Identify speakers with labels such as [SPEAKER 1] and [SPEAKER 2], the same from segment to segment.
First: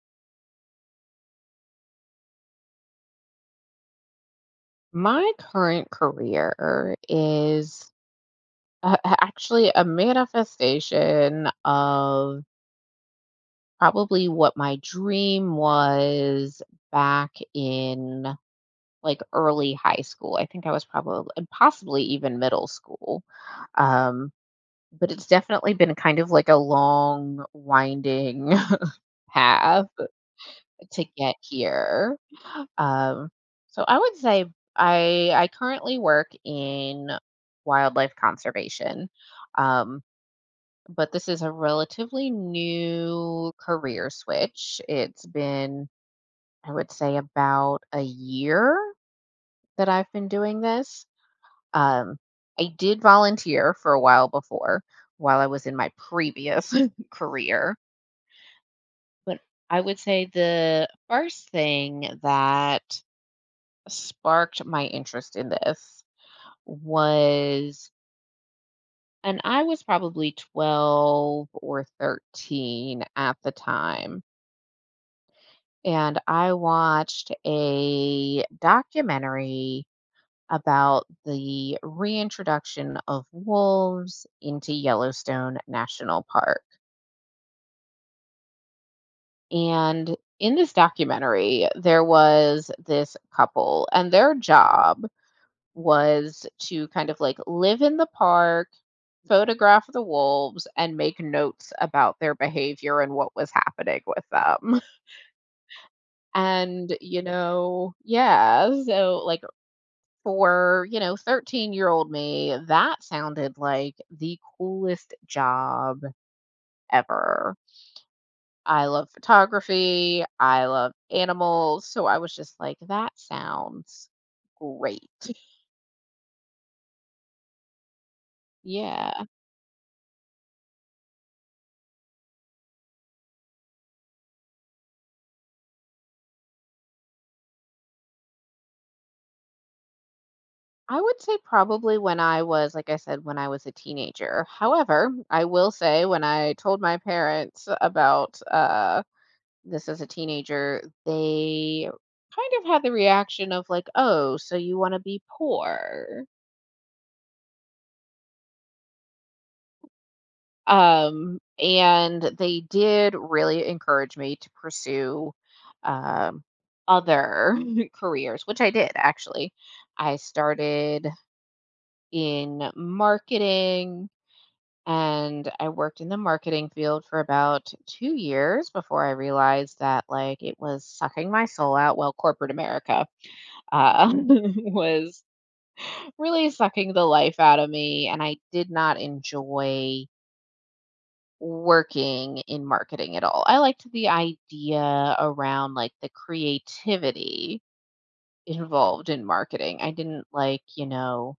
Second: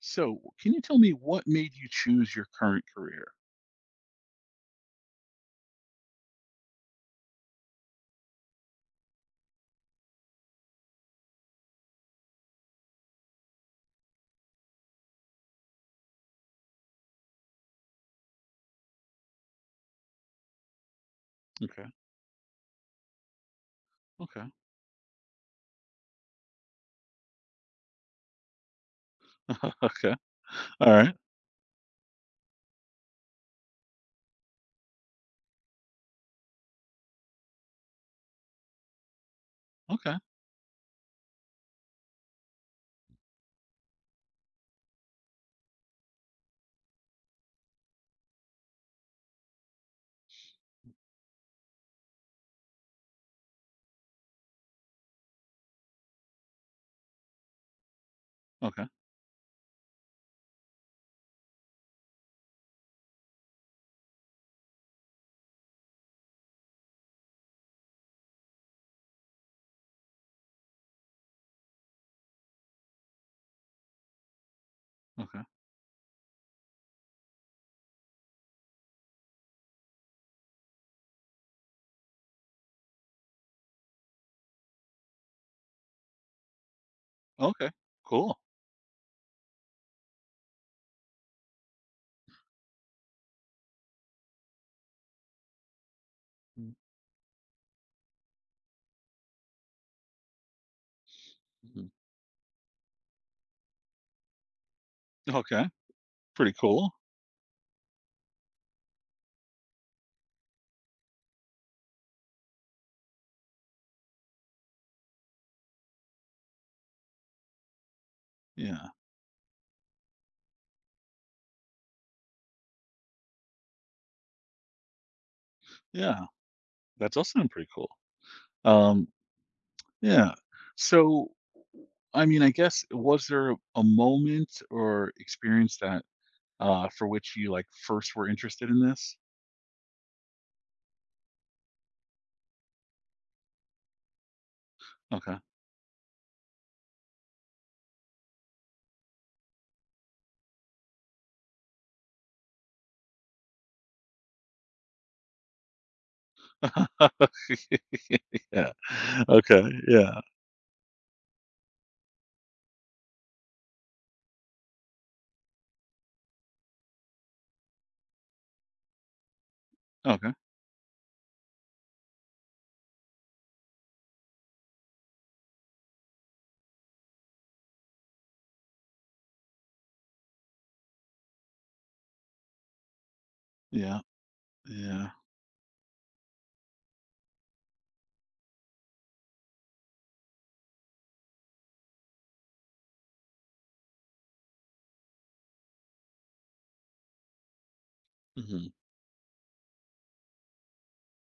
[SPEAKER 1] So, can you tell me what made you choose your current career?
[SPEAKER 2] My current career is actually a manifestation of probably what my dream was back in early high school. I think I was probably and
[SPEAKER 1] Okay.
[SPEAKER 2] possibly even middle school. Um,
[SPEAKER 1] Okay.
[SPEAKER 2] but it's definitely been kind of like a long, winding path
[SPEAKER 1] Okay. All
[SPEAKER 2] to
[SPEAKER 1] right.
[SPEAKER 2] get here. Um, so I would say I currently work in wildlife conservation, um,
[SPEAKER 1] Okay.
[SPEAKER 2] but this is a relatively new career switch. It's been I would say about a year that I've been doing this. Um, I did volunteer for a while before, while I was in my previous career,
[SPEAKER 1] Okay.
[SPEAKER 2] but I would say the first thing that sparked my interest in this was and I was probably 12 or 13 at the time.
[SPEAKER 1] Okay.
[SPEAKER 2] And I watched a documentary about the reintroduction of wolves into Yellowstone National Park.
[SPEAKER 1] Okay. Cool.
[SPEAKER 2] And in this documentary, there was this couple, and their job was
[SPEAKER 1] Mm.
[SPEAKER 2] to kind of like live in the park, photograph the wolves, and make notes
[SPEAKER 1] Mhm.
[SPEAKER 2] about their behavior and what was happening with them.
[SPEAKER 1] Okay. Pretty cool.
[SPEAKER 2] And, you know, yeah, so like for, you know, 13-year-old me, that sounded like the coolest job ever. I
[SPEAKER 1] Yeah.
[SPEAKER 2] love photography, I love animals. So I was just like, that sounds great.
[SPEAKER 1] Yeah. That's also pretty cool. Um,
[SPEAKER 2] Yeah.
[SPEAKER 1] yeah. So, I guess was there a moment or experience that for which you first were interested in this?
[SPEAKER 2] I would say probably when I was, like I said, when I was a teenager. However,
[SPEAKER 1] Okay.
[SPEAKER 2] I will say when I told my parents about this as a teenager, they kind of had the reaction of like, "Oh, so you want to be poor?"
[SPEAKER 1] Yeah. Okay. Yeah.
[SPEAKER 2] And they did really encourage me to pursue um, other careers, which I did actually. I
[SPEAKER 1] Okay.
[SPEAKER 2] started in marketing and I worked in the marketing field for about 2 years before I realized that like it was sucking my soul out. Well, corporate America
[SPEAKER 1] Yeah. Yeah.
[SPEAKER 2] was really sucking the life out of me and I did not enjoy working in marketing at all. I liked the idea around like the creativity
[SPEAKER 1] Hmm.
[SPEAKER 2] involved in marketing. I didn't like, you know,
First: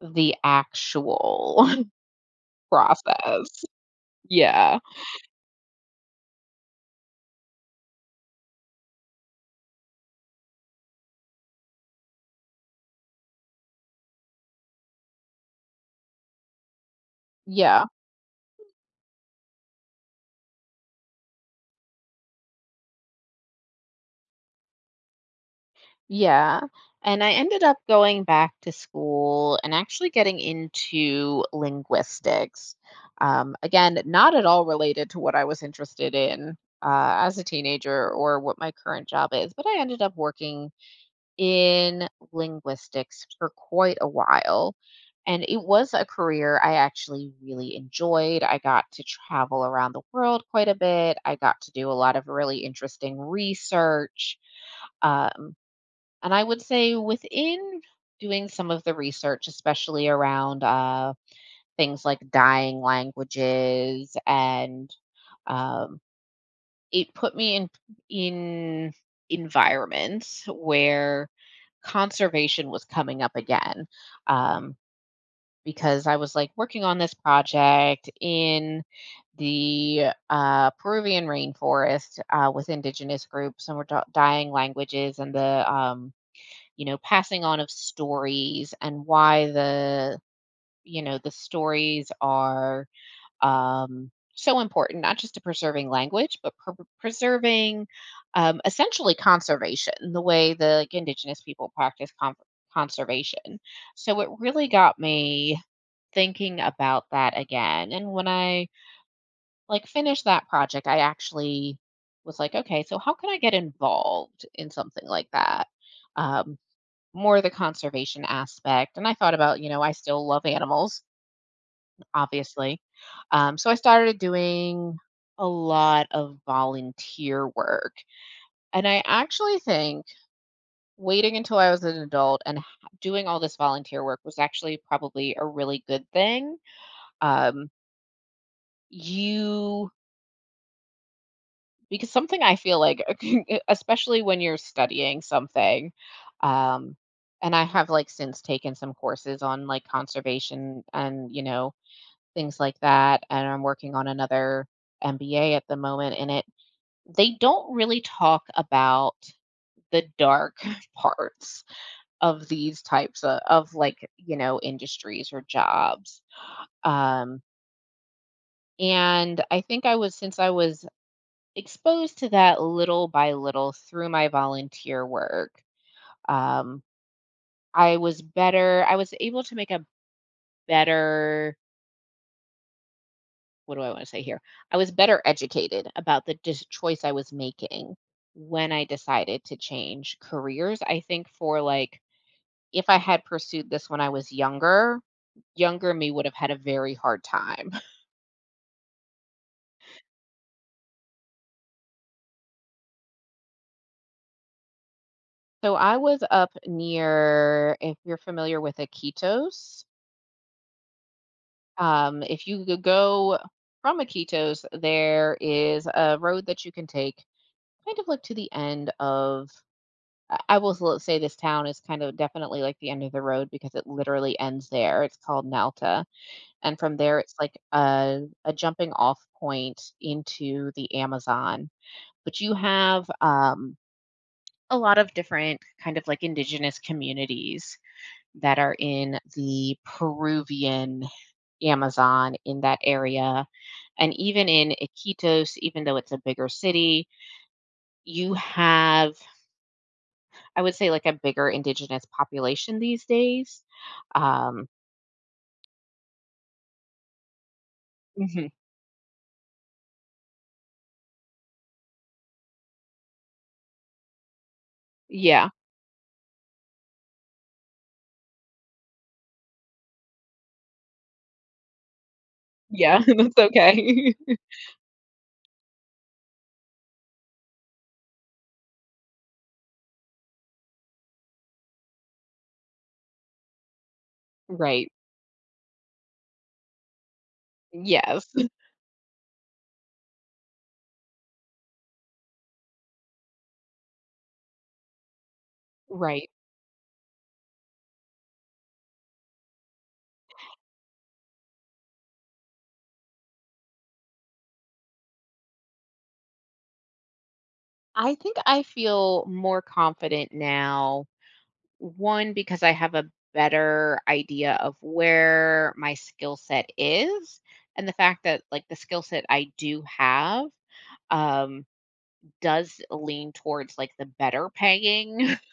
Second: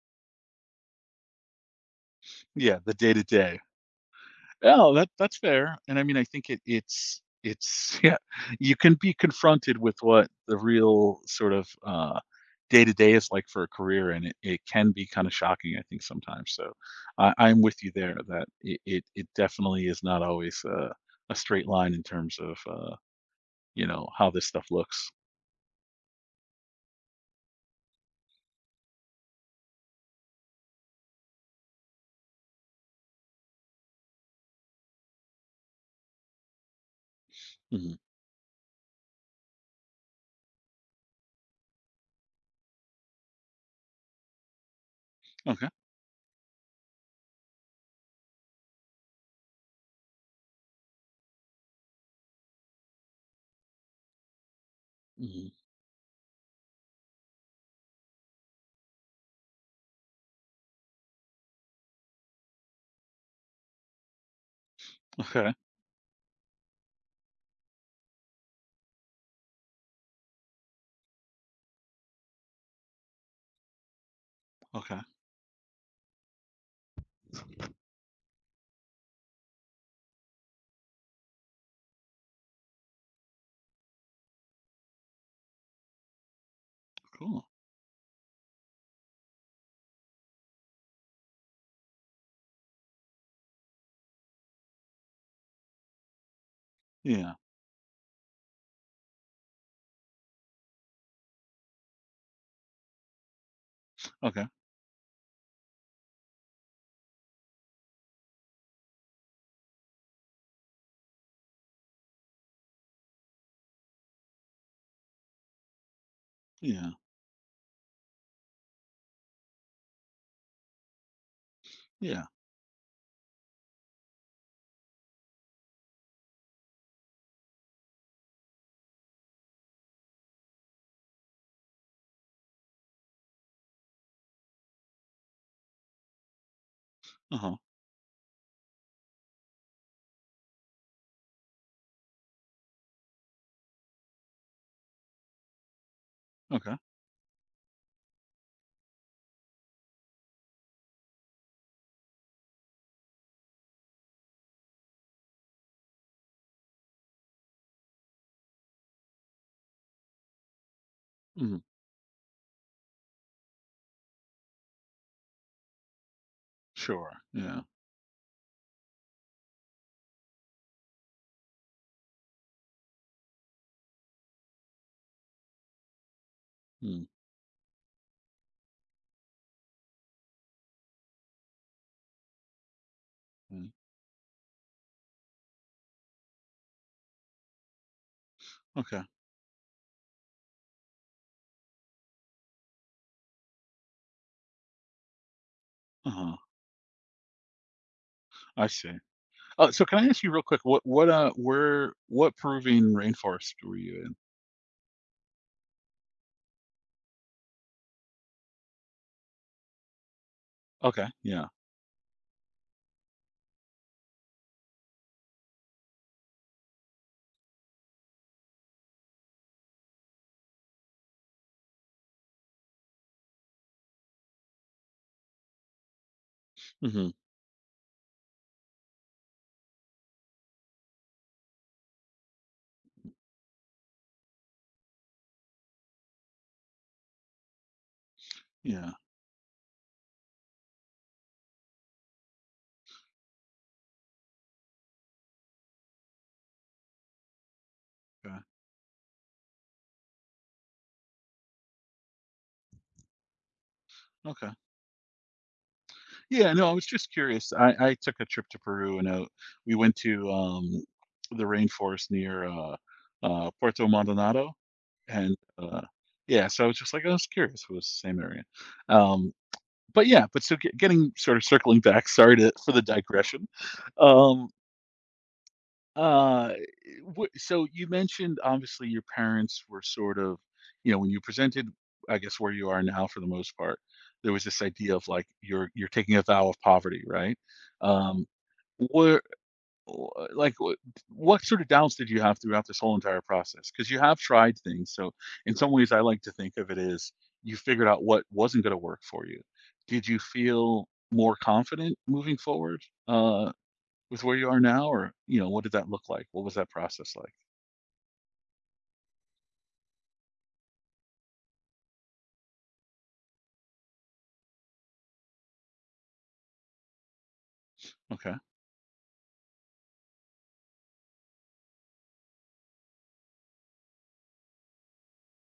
[SPEAKER 2] the actual
[SPEAKER 1] Yeah, the day to day.
[SPEAKER 2] process. Yeah.
[SPEAKER 1] Oh, that that's fair, and I mean, I think it's yeah, you can be confronted with what the real sort of, day to day is like for a career, and it can be kinda shocking, I think, sometimes, so, I'm with
[SPEAKER 2] Yeah
[SPEAKER 1] you there that it definitely is not always a straight line in terms of, you know, how this stuff looks.
[SPEAKER 2] Yeah. And I ended up going back to school and actually getting into linguistics. Again, not at all related to what I was interested in as a
[SPEAKER 1] Mhm.
[SPEAKER 2] teenager or what my current job is, but I ended up working in linguistics for quite a while. And it
[SPEAKER 1] Okay.
[SPEAKER 2] was a career I actually really enjoyed. I got to travel around the world quite a bit. I got to do a lot of really interesting research.
[SPEAKER 1] Mhm.
[SPEAKER 2] Um, and I would say within doing some of the research, especially around things like dying languages, and
[SPEAKER 1] Okay.
[SPEAKER 2] um, it put me in in environments where conservation was coming up again, um,
[SPEAKER 1] Okay.
[SPEAKER 2] because I was like working on this project in the Peruvian rainforest with indigenous groups, and we're dying languages, and the you know, passing
[SPEAKER 1] Cool.
[SPEAKER 2] on of stories and why the, you know, the stories are so important, not just to preserving language, but
[SPEAKER 1] Yeah.
[SPEAKER 2] preserving essentially conservation, the way the like, indigenous people practice conservation. So it
[SPEAKER 1] Okay.
[SPEAKER 2] really got me thinking about that again. And when I like finished that project, I actually was like, okay, so how can I get involved in something like that? Um,
[SPEAKER 1] Yeah.
[SPEAKER 2] more the conservation aspect, and I thought about, you know, I still love animals,
[SPEAKER 1] Yeah.
[SPEAKER 2] obviously. So I started doing a lot of volunteer work. And I actually think waiting until I was an adult and doing all this volunteer work was actually probably a really good thing.
[SPEAKER 1] Uh-huh.
[SPEAKER 2] Um, you, because something I feel like, especially when you're studying something,
[SPEAKER 1] Okay.
[SPEAKER 2] um, and I have like since taken some courses on like conservation and, you know, things like that, and I'm working on another MBA at the moment in it. They don't really talk about the dark
[SPEAKER 1] Mhm.
[SPEAKER 2] parts of these types of like, you know, industries or jobs.
[SPEAKER 1] Sure.
[SPEAKER 2] Um,
[SPEAKER 1] Yeah.
[SPEAKER 2] and I think since I was exposed to that little by little through my volunteer work, um,
[SPEAKER 1] Mm.
[SPEAKER 2] I was able to make a better
[SPEAKER 1] Mm,
[SPEAKER 2] what do I want to say here? I was better educated about the choice I was making when I
[SPEAKER 1] okay,
[SPEAKER 2] decided to change careers. I think for like, if I had pursued this when I was younger, younger me would have
[SPEAKER 1] uh-huh,
[SPEAKER 2] had a very hard time.
[SPEAKER 1] I see. Oh, so can I ask you real quick, what Peruvian rainforest were you in?
[SPEAKER 2] So I was up near, if you're familiar with Iquitos,
[SPEAKER 1] Okay, yeah,
[SPEAKER 2] if you go from Iquitos, there is a road that you can take kind of like to the end of I will s say this town is kind of definitely like the end of the road because it literally ends there. It's called Nalta, and from
[SPEAKER 1] mhm,
[SPEAKER 2] there, it's like a jumping off point into the Amazon. But you have a lot of different kind of like indigenous communities that are
[SPEAKER 1] yeah,
[SPEAKER 2] in the Peruvian Amazon in that area, and even in Iquitos, even though it's a bigger city, you
[SPEAKER 1] okay,
[SPEAKER 2] have I would say, like, a bigger indigenous population these days.
[SPEAKER 1] okay.
[SPEAKER 2] Um
[SPEAKER 1] Yeah, no, I was just curious. I took a trip
[SPEAKER 2] Mhm.
[SPEAKER 1] to Peru and, we went to, the rainforest near, Puerto Maldonado, and,
[SPEAKER 2] Yeah.
[SPEAKER 1] uh yeah, so I was just like, I was curious if it was the same area. Um, but yeah, but so getting sort of circling back, sorry to for the
[SPEAKER 2] Yeah, that's
[SPEAKER 1] digression,
[SPEAKER 2] okay.
[SPEAKER 1] um Uh, w so you mentioned, obviously, your parents were sort of you know, when you presented, I guess, where you are now for the most part, there was this
[SPEAKER 2] Right.
[SPEAKER 1] idea of, like, you're taking a vow of poverty, right?
[SPEAKER 2] Yes.
[SPEAKER 1] Um, where or like, what sort of doubts did you have throughout this whole entire process? Because you have tried things, so in some ways, I like
[SPEAKER 2] Right.
[SPEAKER 1] to think of it as you figured out what wasn't gonna work for you. Did you feel more confident moving forward, uh, with where you are now or, you know, what did that look like? What was that process like?
[SPEAKER 2] I think I feel more confident now, one, because I have a better idea of where my skill set is, and the fact
[SPEAKER 1] Okay.
[SPEAKER 2] that, like, the skill set I do have, um, does lean towards, like, the better paying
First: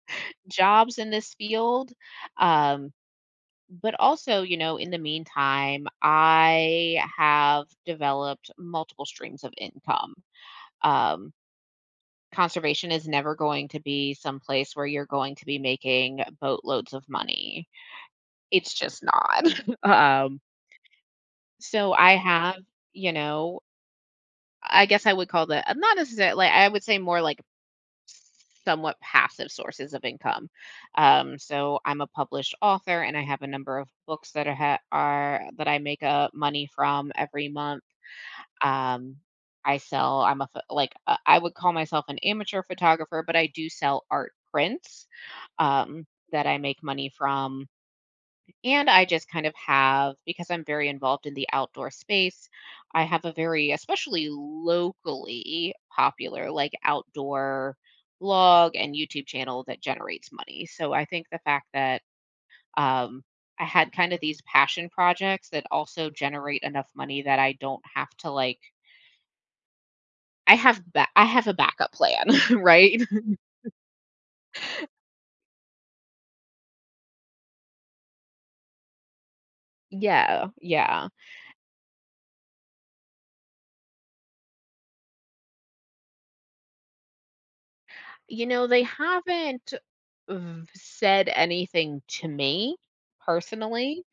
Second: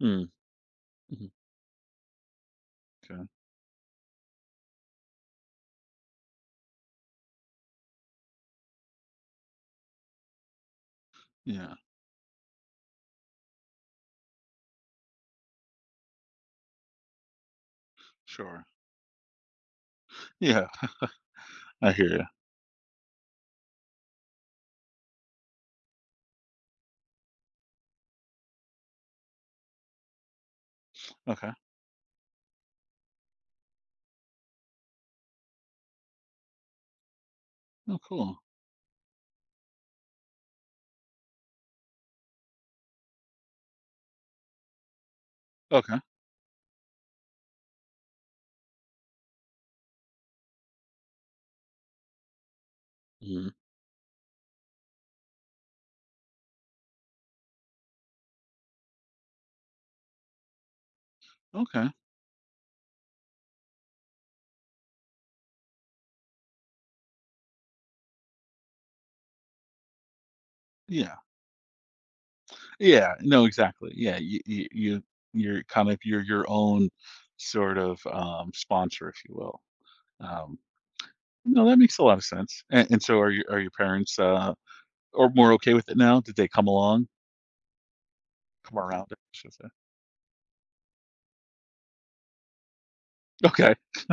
[SPEAKER 1] Mm.
[SPEAKER 2] jobs in
[SPEAKER 1] Mhm.
[SPEAKER 2] this field. Um
[SPEAKER 1] Okay.
[SPEAKER 2] but also, you know, in the meantime, I have developed multiple streams of income. Um,
[SPEAKER 1] Yeah.
[SPEAKER 2] Conservation is never going to be some place where you're going to be making boatloads of money.
[SPEAKER 1] Sure.
[SPEAKER 2] It's just not. um,
[SPEAKER 1] Yeah.
[SPEAKER 2] so
[SPEAKER 1] I hear
[SPEAKER 2] I
[SPEAKER 1] you.
[SPEAKER 2] have, you know, I guess I would call that not necessarily. I would say more like somewhat passive sources of income. Um,
[SPEAKER 1] Okay.
[SPEAKER 2] so I'm a published author, and I have a number of books that are that I make money from every month.
[SPEAKER 1] Oh, cool.
[SPEAKER 2] Um, I sell. I'm a I would call myself an amateur photographer, but I do sell art prints
[SPEAKER 1] Okay.
[SPEAKER 2] um, that I make money from. And I just kind of have, because I'm very involved in the outdoor space, I have a
[SPEAKER 1] Mhm.
[SPEAKER 2] very, especially locally popular, like outdoor blog and YouTube channel that generates money. So I think the fact
[SPEAKER 1] Okay.
[SPEAKER 2] that um, I had kind of these passion projects that also generate enough money that I don't have to like,
[SPEAKER 1] Yeah.
[SPEAKER 2] I have a backup plan, right?
[SPEAKER 1] Yeah. No, exactly. Yeah. You're kind of you're your own sort of sponsor, if you will.
[SPEAKER 2] Yeah,
[SPEAKER 1] Um, no, that makes a lot of sense. And so, are your parents or more okay with it now? Did they come along,
[SPEAKER 2] You know,
[SPEAKER 1] come
[SPEAKER 2] they
[SPEAKER 1] around? It, I should say.
[SPEAKER 2] haven't uh, said anything to me
[SPEAKER 1] Okay.
[SPEAKER 2] personally.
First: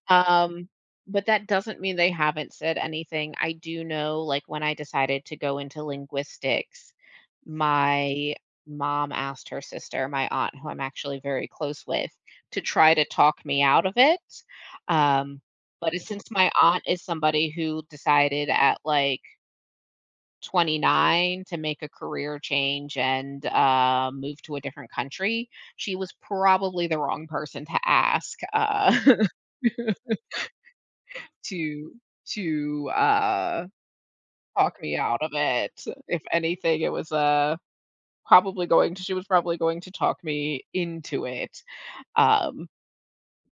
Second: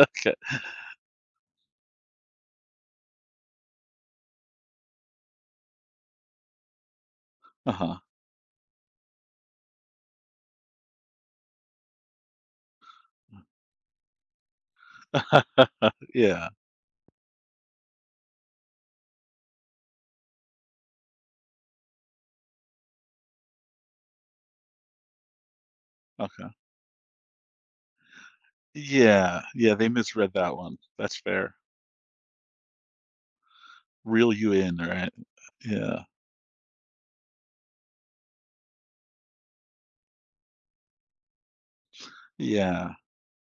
[SPEAKER 1] Okay.
[SPEAKER 2] Um, but that doesn't mean they haven't said anything. I do know, like, when I decided to go into linguistics,
[SPEAKER 1] Uh huh.
[SPEAKER 2] my mom asked her sister, my aunt, who I'm actually very close with, to try to talk me out of it. Um, but it's since
[SPEAKER 1] Yeah.
[SPEAKER 2] my aunt is somebody who decided at like 29 to make a career change and move to a different country, she was
[SPEAKER 1] Okay.
[SPEAKER 2] probably the wrong person to ask.
[SPEAKER 1] Yeah, yeah, they misread that one. That's fair.
[SPEAKER 2] To to
[SPEAKER 1] Reel you in,
[SPEAKER 2] talk me
[SPEAKER 1] right?
[SPEAKER 2] out of it.
[SPEAKER 1] Yeah,
[SPEAKER 2] If anything, it was, probably going to she was probably going to talk me into it, um,
[SPEAKER 1] yeah.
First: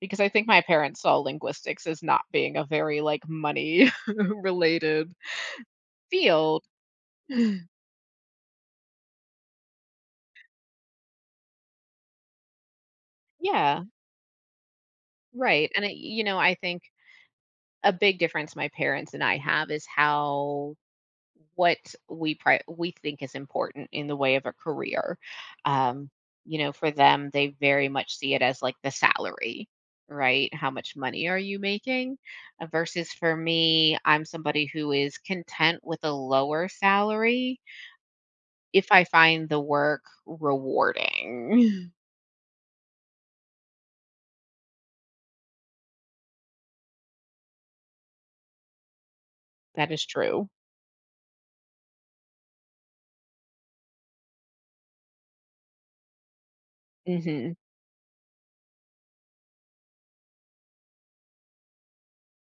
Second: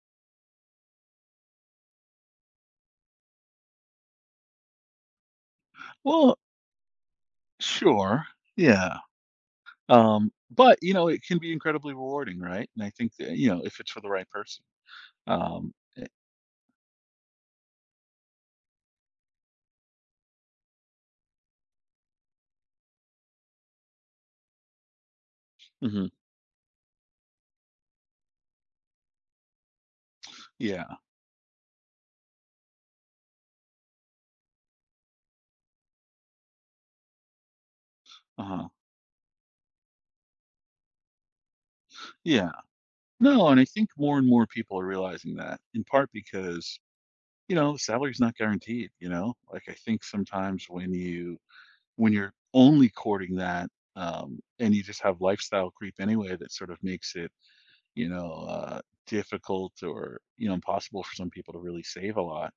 [SPEAKER 2] because I think my parents saw linguistics as not being a very, like, money related
[SPEAKER 1] Well,
[SPEAKER 2] field.
[SPEAKER 1] sure, yeah. But, you know, it can be incredibly rewarding, right? And I think that, you know, if
[SPEAKER 2] Yeah,
[SPEAKER 1] it's for the right person.
[SPEAKER 2] right,
[SPEAKER 1] Um,
[SPEAKER 2] and I you know, I think a big difference my parents and I have is how what we think is important in the way of a career.
[SPEAKER 1] mhm,
[SPEAKER 2] Um, you know, for them, they very much see it as like the salary, right? How
[SPEAKER 1] yeah,
[SPEAKER 2] much money are you making? Versus for me, I'm somebody who is content with a lower salary
[SPEAKER 1] uh-huh,
[SPEAKER 2] if I find the work rewarding.
[SPEAKER 1] yeah. No, and I think more and more people are realizing that, in part because, you know, salary's not guaranteed, you know? Like, I
[SPEAKER 2] That
[SPEAKER 1] think
[SPEAKER 2] is true.
[SPEAKER 1] sometimes when you when you're only courting that, and you just have lifestyle creep anyway that sort of makes it
[SPEAKER 2] Hmm.
[SPEAKER 1] you know, difficult or, you know, impossible for some people to really save a lot.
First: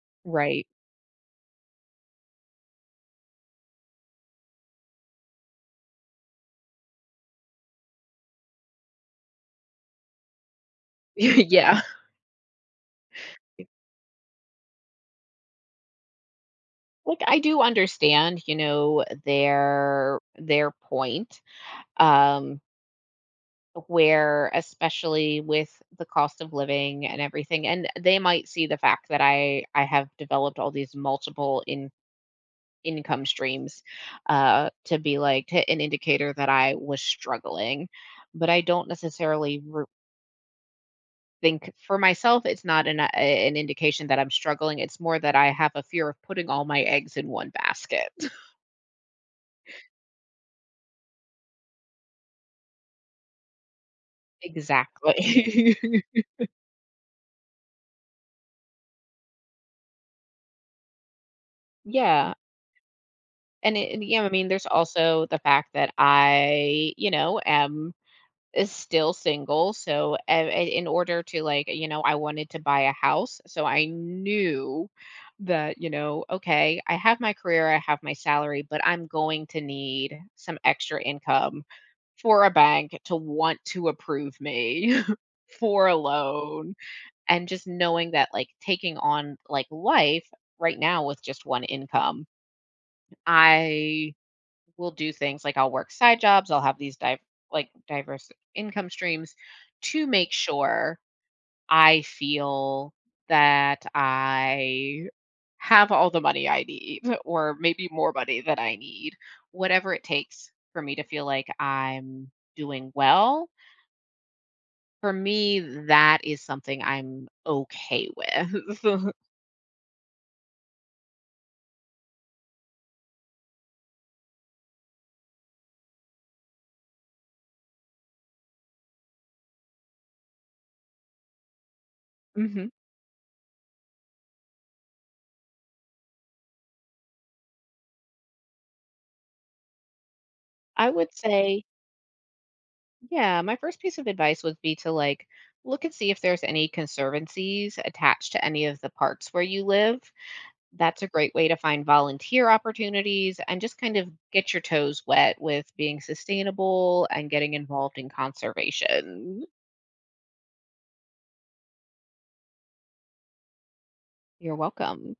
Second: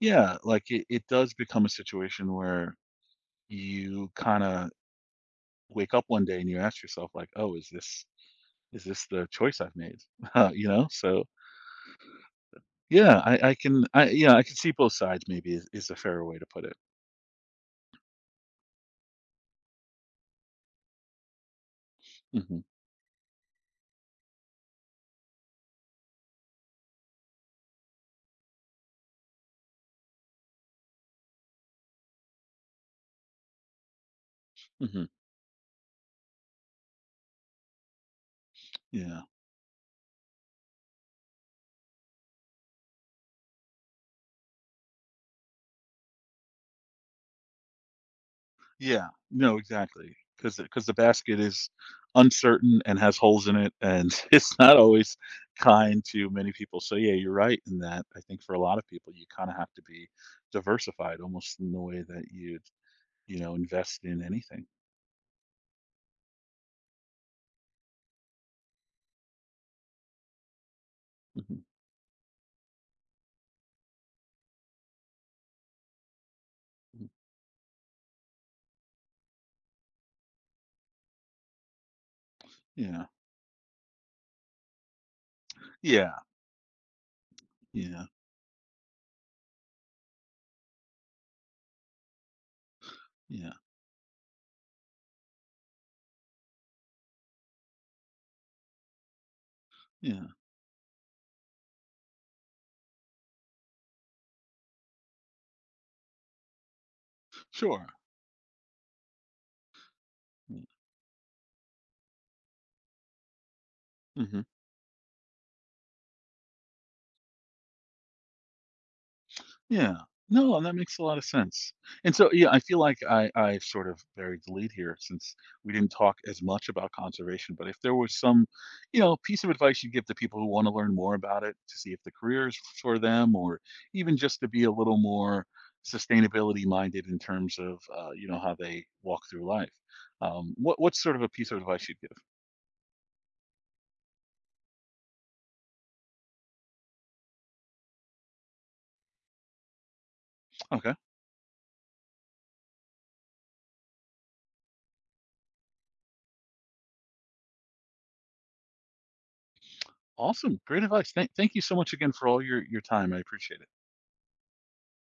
[SPEAKER 1] Yeah,
[SPEAKER 2] Right.
[SPEAKER 1] like it does become a situation where you kind of wake up one day and you ask yourself, like, oh, is this the choice I've made? You know, so
[SPEAKER 2] Yeah.
[SPEAKER 1] yeah, I can, I yeah, I can see both sides. Maybe is a fairer way to put it.
[SPEAKER 2] Like I do understand, you know, their point.
[SPEAKER 1] Hmm.
[SPEAKER 2] Um, where especially with the cost of living and everything and they might see the fact that I have developed all these multiple in income streams to
[SPEAKER 1] Hmm.
[SPEAKER 2] be like to an indicator that I was struggling but I don't
[SPEAKER 1] Yeah.
[SPEAKER 2] necessarily think for myself it's not an indication that I'm struggling. It's more that I have a fear of putting all my eggs in one basket.
[SPEAKER 1] Yeah. No, exactly. Because the basket is uncertain and has holes in it, and it's not always
[SPEAKER 2] Exactly.
[SPEAKER 1] kind to many people. So, yeah, you're right in that. I think for a lot of people, you kinda have to be diversified almost in the way that
[SPEAKER 2] Yeah.
[SPEAKER 1] you know,
[SPEAKER 2] And,
[SPEAKER 1] invest
[SPEAKER 2] yeah,
[SPEAKER 1] in
[SPEAKER 2] I mean, there's
[SPEAKER 1] anything.
[SPEAKER 2] also the fact that I, you know, am is still single, so, in order to,
[SPEAKER 1] Mhm,
[SPEAKER 2] like, you know, I wanted to buy a house, so I knew that, you know, okay, I
[SPEAKER 1] mhm.
[SPEAKER 2] have my career, I have my salary, but I'm going to need some extra income for a bank
[SPEAKER 1] Yeah.
[SPEAKER 2] to want to approve me for a
[SPEAKER 1] Yeah,
[SPEAKER 2] loan, and just
[SPEAKER 1] yeah,
[SPEAKER 2] knowing that, like, taking on, like, life right now with just one income,
[SPEAKER 1] yeah,
[SPEAKER 2] I will do things like I'll work side jobs, I'll have these diverse income streams to
[SPEAKER 1] yeah.
[SPEAKER 2] make sure I feel that I have all the money I need or
[SPEAKER 1] Sure.
[SPEAKER 2] maybe more money than I need, whatever it takes
[SPEAKER 1] Yeah,
[SPEAKER 2] for me to feel like I'm doing well.
[SPEAKER 1] mhm.
[SPEAKER 2] For me, that is something I'm okay with.
[SPEAKER 1] Yeah. No, and that makes a lot of sense. And so, yeah, I feel like I sort of buried the lead here since we didn't talk as much about conservation. But if there was some, you know, piece of advice you give to people who want to learn more about it to see if the career is
[SPEAKER 2] Mhm.
[SPEAKER 1] for them, or even just to be a little more sustainability minded in terms of, you know, how they walk through life, what
[SPEAKER 2] I
[SPEAKER 1] what's
[SPEAKER 2] would
[SPEAKER 1] sort of a piece of
[SPEAKER 2] say
[SPEAKER 1] advice you'd give?
[SPEAKER 2] Yeah, my first piece of advice would be to like look and see if there's any conservancies attached to any of the parks where you live.
[SPEAKER 1] Okay,
[SPEAKER 2] That's a great way to find volunteer opportunities and just kind of get your toes wet with being sustainable and getting involved in conservation.
[SPEAKER 1] awesome, great advice. Thank you so much again for all your time. I appreciate it.
[SPEAKER 2] You're welcome.